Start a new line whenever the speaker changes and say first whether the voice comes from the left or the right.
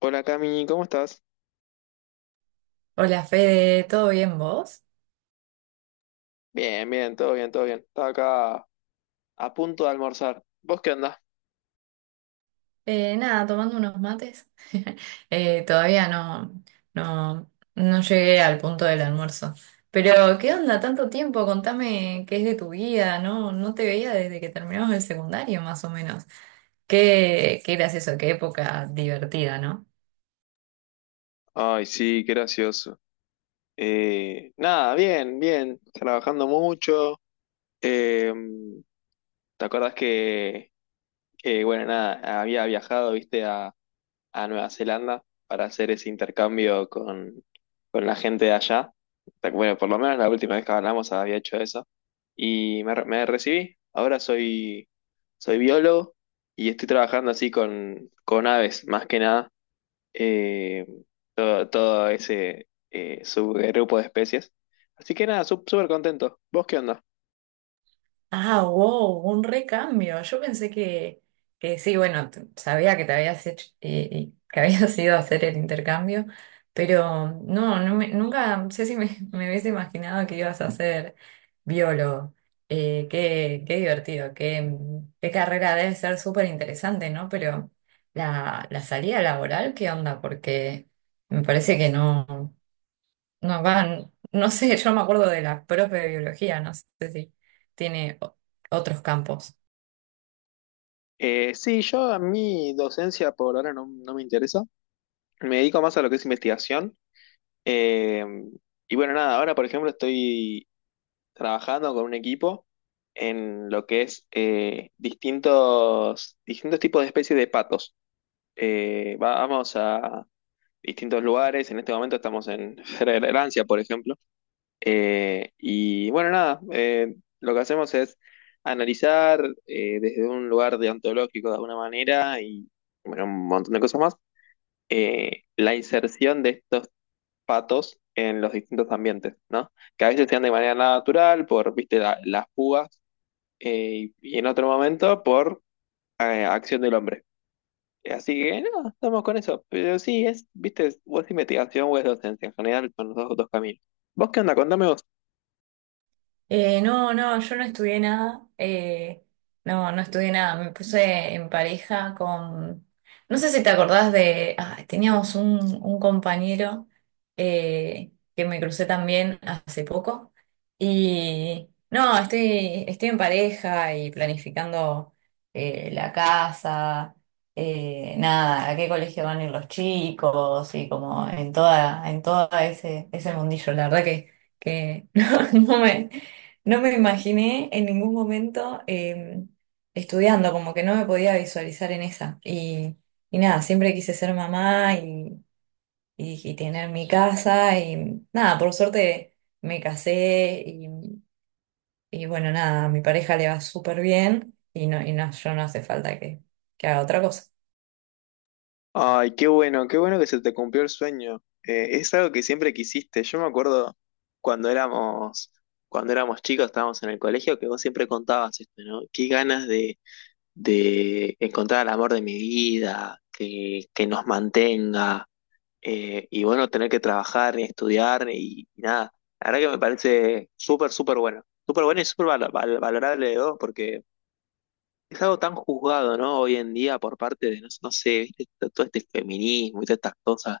left: Hola Cami, ¿cómo estás?
right: Hola Fede, ¿todo bien vos?
left: Bien, bien, todo bien, todo bien. Estaba acá a punto de almorzar. ¿Vos qué andás?
right: Nada, tomando unos mates. Todavía no llegué al punto del almuerzo. Pero, ¿qué onda? Tanto tiempo, contame qué es de tu vida, ¿no? No te veía desde que terminamos el secundario, más o menos. Qué gracioso, qué época divertida, ¿no?
left: Ay, sí, qué gracioso. Nada, bien, bien. Trabajando mucho. Eh, ¿Te acordás que, bueno, nada, había viajado, viste, a Nueva Zelanda para hacer ese intercambio con la gente de allá. Pero bueno, por lo menos la última vez que hablamos había hecho eso. Me recibí. Ahora soy biólogo y estoy trabajando así con aves, más que nada. eh, todo ese subgrupo de especies. Así que nada, súper contento. ¿Vos qué onda?
right: Ah, wow, un recambio. Yo pensé que sí, Bueno, sabía que te habías hecho, que habías ido a hacer el intercambio, pero nunca, no sé si me, me hubiese imaginado que ibas a ser biólogo. Qué divertido, qué carrera debe ser súper interesante, ¿no? Pero la salida laboral, ¿qué onda? Porque me parece que no. No van, no sé, yo me acuerdo de la profe de biología, no sé si tiene otros campos.
left: Sí, yo a mi docencia por ahora no me interesa. Me dedico más a lo que es investigación. Eh, y bueno, nada, ahora por ejemplo estoy trabajando con un equipo en lo que es distintos tipos de especies de patos. Vamos a distintos lugares, en este momento estamos en Francia, por ejemplo. Y bueno, nada, lo que hacemos es analizar desde un lugar deontológico de alguna manera y bueno, un montón de cosas más. La inserción de estos patos en los distintos ambientes, ¿no? Que a veces sean de manera natural por, viste, las púas y en otro momento por acción del hombre. Así que, no, estamos con eso. Pero sí, es, viste, o es investigación o es docencia. En general son los dos caminos. ¿Vos qué onda? Contame vos.
right: No, yo no estudié nada. No estudié nada. Me puse en pareja con. No sé si te acordás de. Ah, teníamos un compañero que me crucé también hace poco. Y no, estoy en pareja y planificando la casa. Nada, a qué colegio van a ir los chicos y como en en todo ese mundillo. La verdad que no, no me, no me imaginé en ningún momento estudiando, como que no me podía visualizar en esa. Y nada, siempre quise ser mamá y, y tener mi casa. Y nada, por suerte me casé y bueno, nada, a mi pareja le va súper bien y no, yo no hace falta que haga otra cosa.
left: Ay, qué bueno que se te cumplió el sueño. Es algo que siempre quisiste. Yo me acuerdo cuando éramos, cuando éramos chicos, estábamos en el colegio, que vos siempre contabas esto, ¿no? Qué ganas de encontrar el amor de mi vida, que nos mantenga, y bueno, tener que trabajar, estudiar y nada. La verdad que me parece súper, súper bueno. Súper bueno y súper valorable de vos, porque es algo tan juzgado, ¿no? Hoy en día por parte de, no sé, viste, todo este feminismo y todas estas cosas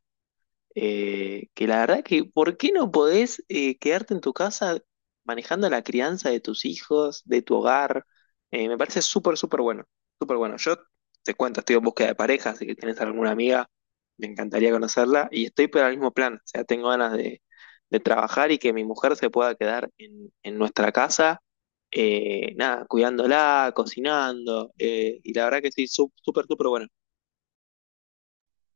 left: que la verdad que, ¿por qué no podés quedarte en tu casa manejando la crianza de tus hijos, de tu hogar? Me parece súper, súper bueno, súper bueno. Yo te cuento, estoy en búsqueda de pareja, así que tienes alguna amiga, me encantaría conocerla y estoy por el mismo plan, o sea, tengo ganas de trabajar y que mi mujer se pueda quedar en nuestra casa, nada, cuidándola, cocinando, y la verdad que sí, súper, súper bueno.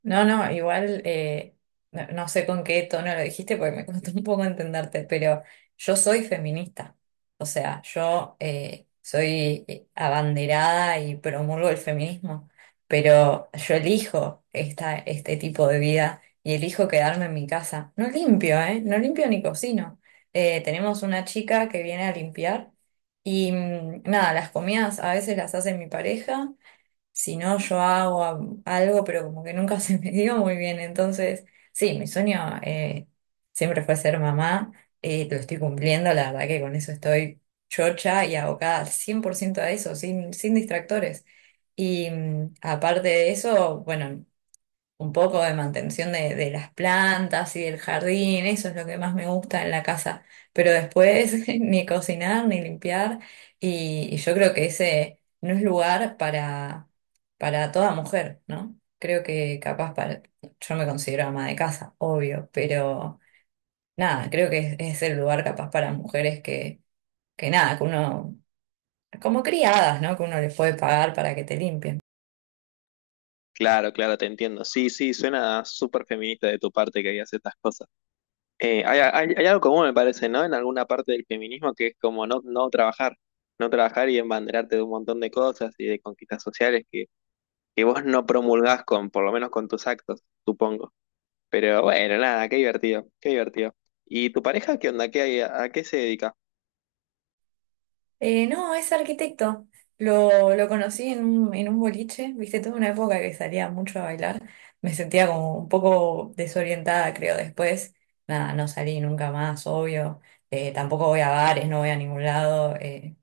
right: No, no, igual no sé con qué tono lo dijiste porque me costó un poco entenderte, pero yo soy feminista. O sea, yo soy abanderada y promulgo el feminismo, pero yo elijo este tipo de vida y elijo quedarme en mi casa. No limpio, ¿eh? No limpio ni cocino. Tenemos una chica que viene a limpiar y mm, nada, las comidas a veces las hace mi pareja. Si no, yo hago algo, pero como que nunca se me dio muy bien. Entonces, sí, mi sueño siempre fue ser mamá. Eh, lo estoy cumpliendo, la verdad que con eso estoy chocha y abocada al 100% a eso, sin distractores. Y mm, aparte de eso, bueno, un poco de mantención de las plantas y del jardín, eso es lo que más me gusta en la casa, pero después ni cocinar ni limpiar y yo creo que ese no es lugar para toda mujer, ¿no? Creo que capaz para, yo me considero ama de casa, obvio, pero nada, creo que es el lugar capaz para mujeres que nada, que uno, como criadas, ¿no? Que uno les puede pagar para que te limpien.
left: Claro, claro, te entiendo. Sí, sí, suena súper feminista de tu parte que digas estas cosas. Hay algo común, me parece, ¿no? En alguna parte del feminismo que es como no trabajar, no trabajar y embanderarte de un montón de cosas y de conquistas sociales que vos no promulgás con, por lo menos con tus actos, supongo. Pero bueno, nada, qué divertido, qué divertido. ¿Y tu pareja qué onda? ¿Qué hay, a qué se dedica?
right: No, es arquitecto. Lo conocí en en un boliche, viste, tuve una época que salía mucho a bailar. Me sentía como un poco desorientada, creo, después. Nada, no salí nunca más, obvio. Tampoco voy a bares, no voy a ningún lado.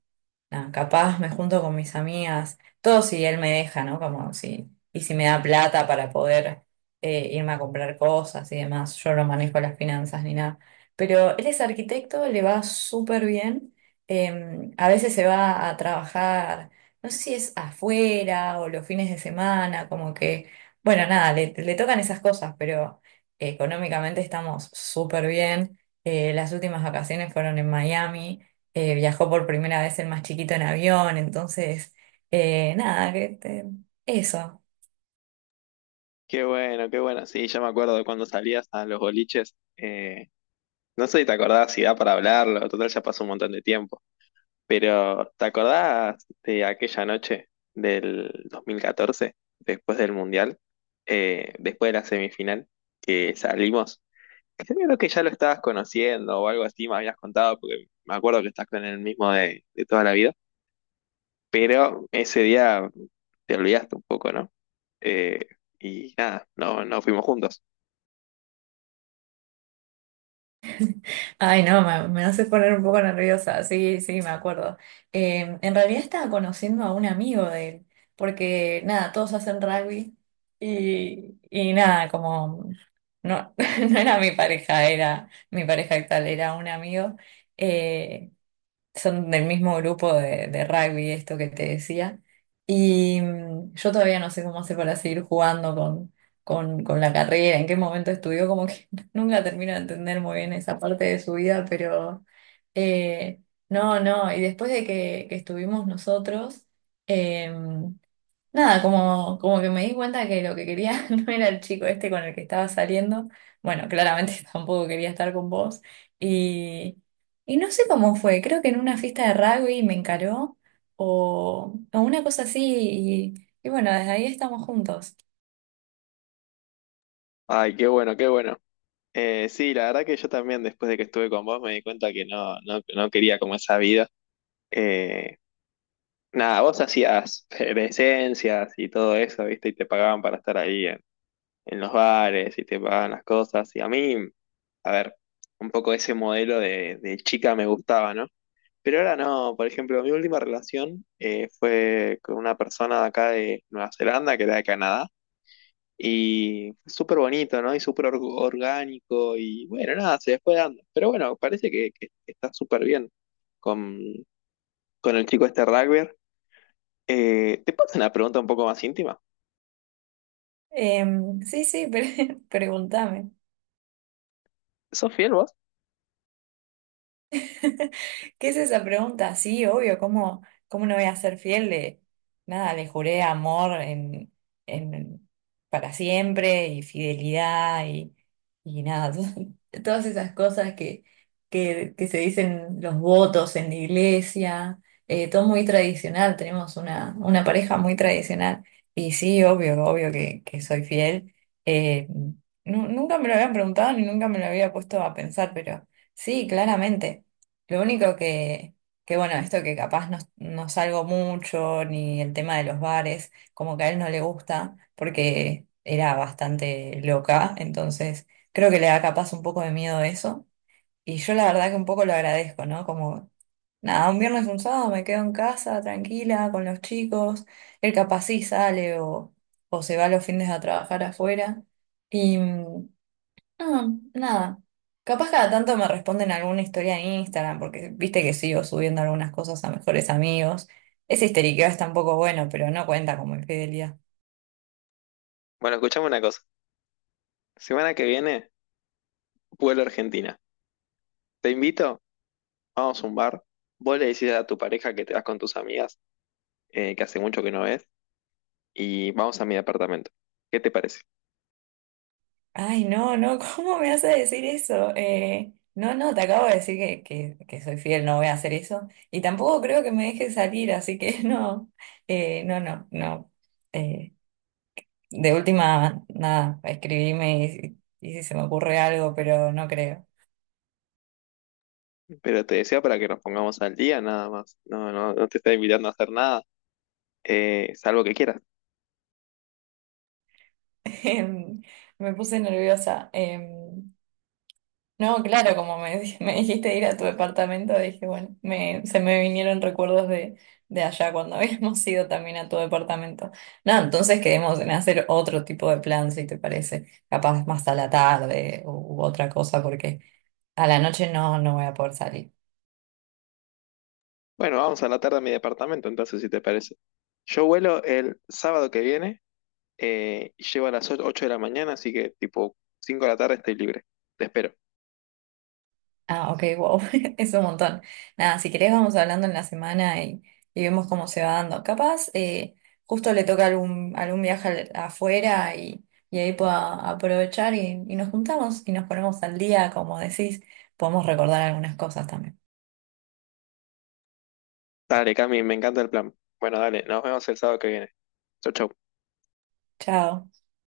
right: Nada, capaz me junto con mis amigas, todo si él me deja, ¿no? Como si, y si me da plata para poder irme a comprar cosas y demás, yo no manejo las finanzas ni nada. Pero él es arquitecto, le va súper bien, a veces se va a trabajar, no sé si es afuera o los fines de semana, como que, bueno, nada, le tocan esas cosas, pero económicamente estamos súper bien. Las últimas vacaciones fueron en Miami, viajó por primera vez el más chiquito en avión, entonces, nada, que te- eso.
left: Qué bueno, qué bueno. Sí, ya me acuerdo de cuando salías a los boliches. No sé si te acordás si da para hablarlo, total ya pasó un montón de tiempo. Pero, ¿te acordás de aquella noche del 2014 después del Mundial, después de la semifinal, que salimos? Creo que ya lo estabas conociendo o algo así, me habías contado, porque me acuerdo que estás con el mismo de toda la vida, pero ese día te olvidaste un poco, ¿no? Eh, y nada, no fuimos juntos.
right: Ay, no, me hace poner un poco nerviosa, sí, sí, me acuerdo. En realidad estaba conociendo a un amigo de él, porque nada, todos hacen rugby y nada, como no, no era mi pareja, era mi pareja actual, era un amigo. Eh, son del mismo grupo de rugby, esto que te decía. Y mm, yo todavía no sé cómo hace para seguir jugando con la carrera, en qué momento estudió, como que nunca termino de entender muy bien esa parte de su vida, pero eh, no. Y después de que estuvimos nosotros, em, nada, como, como que me di cuenta que lo que quería no era el chico este con el que estaba saliendo. Bueno, claramente tampoco quería estar con vos. Y, y no sé cómo fue, creo que en una fiesta de rugby me encaró o una cosa así. Y bueno, desde ahí estamos juntos.
left: Ay, qué bueno, qué bueno. Sí, la verdad que yo también después de que estuve con vos me di cuenta que no quería como esa vida. Eh, Nada, vos hacías presencias y todo eso, ¿viste? Y te pagaban para estar ahí en los bares y te pagaban las cosas. Y a mí, a ver, un poco ese modelo de chica me gustaba, ¿no? Pero ahora no, por ejemplo, mi última relación fue con una persona de acá de Nueva Zelanda, que era de Canadá, y fue súper bonito, ¿no? Y súper orgánico y bueno, nada, se fue dando. Pero bueno, parece que está súper bien con, con el chico este rugby. ¿Te puedo hacer una pregunta un poco más íntima?
right: Em, sí, sí, pregúntame.
left: ¿Sos fiel vos?
right: ¿Qué es esa pregunta? Sí, obvio, ¿cómo, cómo no voy a ser fiel de nada? Le juré amor en, en- para siempre y fidelidad y nada, todas esas cosas que se dicen los votos en la iglesia, todo muy tradicional, tenemos una pareja muy tradicional y sí, obvio, obvio que soy fiel. Eh, nunca me lo habían preguntado ni nunca me lo había puesto a pensar, pero sí, claramente. Lo único que bueno, esto que capaz no, no salgo mucho, ni el tema de los bares, como que a él no le gusta, porque era bastante loca, entonces creo que le da capaz un poco de miedo eso. Y yo la verdad que un poco lo agradezco, ¿no? Como, nada, un viernes, un sábado me quedo en casa, tranquila, con los chicos, él capaz sí sale o se va los fines a trabajar afuera. No, nada. Capaz cada tanto me responden alguna historia en Instagram, porque viste que sigo subiendo algunas cosas a mejores amigos. Ese histeriqueo está un poco bueno, pero no cuenta como infidelidad.
left: Bueno, escuchame una cosa. Semana que viene, vuelo a Argentina. Te invito, vamos a un bar. Vos le decís a tu pareja que te vas con tus amigas, que hace mucho que no ves, y vamos a mi departamento. ¿Qué te parece?
right: Ay, no, no, ¿cómo me hace decir eso? No, no, te acabo de decir que soy fiel, no voy a hacer eso. Y tampoco creo que me deje salir, así que no, no, no, no. Eh, de última, nada, escribime y si se me ocurre algo, pero no creo.
left: Pero te decía para que nos pongamos al día, nada más. No, no, no te estoy invitando a hacer nada, salvo que quieras.
right: Em, me puse nerviosa. Em, no, claro, como me, me dijiste ir a tu departamento, dije, bueno, me, se me vinieron recuerdos de allá cuando habíamos ido también a tu departamento. No, entonces quedemos en hacer otro tipo de plan, si te parece, capaz más a la tarde u, u otra cosa, porque a la noche no, no voy a poder salir.
left: Bueno, vamos a la tarde a mi departamento, entonces, si te parece. Yo vuelo el sábado que viene. Y llego a las 8 de la mañana, así que tipo 5 de la tarde estoy libre. Te espero.
right: Ah, ok, wow, es un montón. Nada, si querés vamos hablando en la semana y vemos cómo se va dando. Capaz, justo le toca algún, afuera y ahí pueda aprovechar y nos juntamos y nos ponemos al día, como decís, podemos recordar algunas cosas también.
left: Dale, Cami, me encanta el plan. Bueno, dale, nos vemos el sábado que viene. Chau, chau.
right: Chao.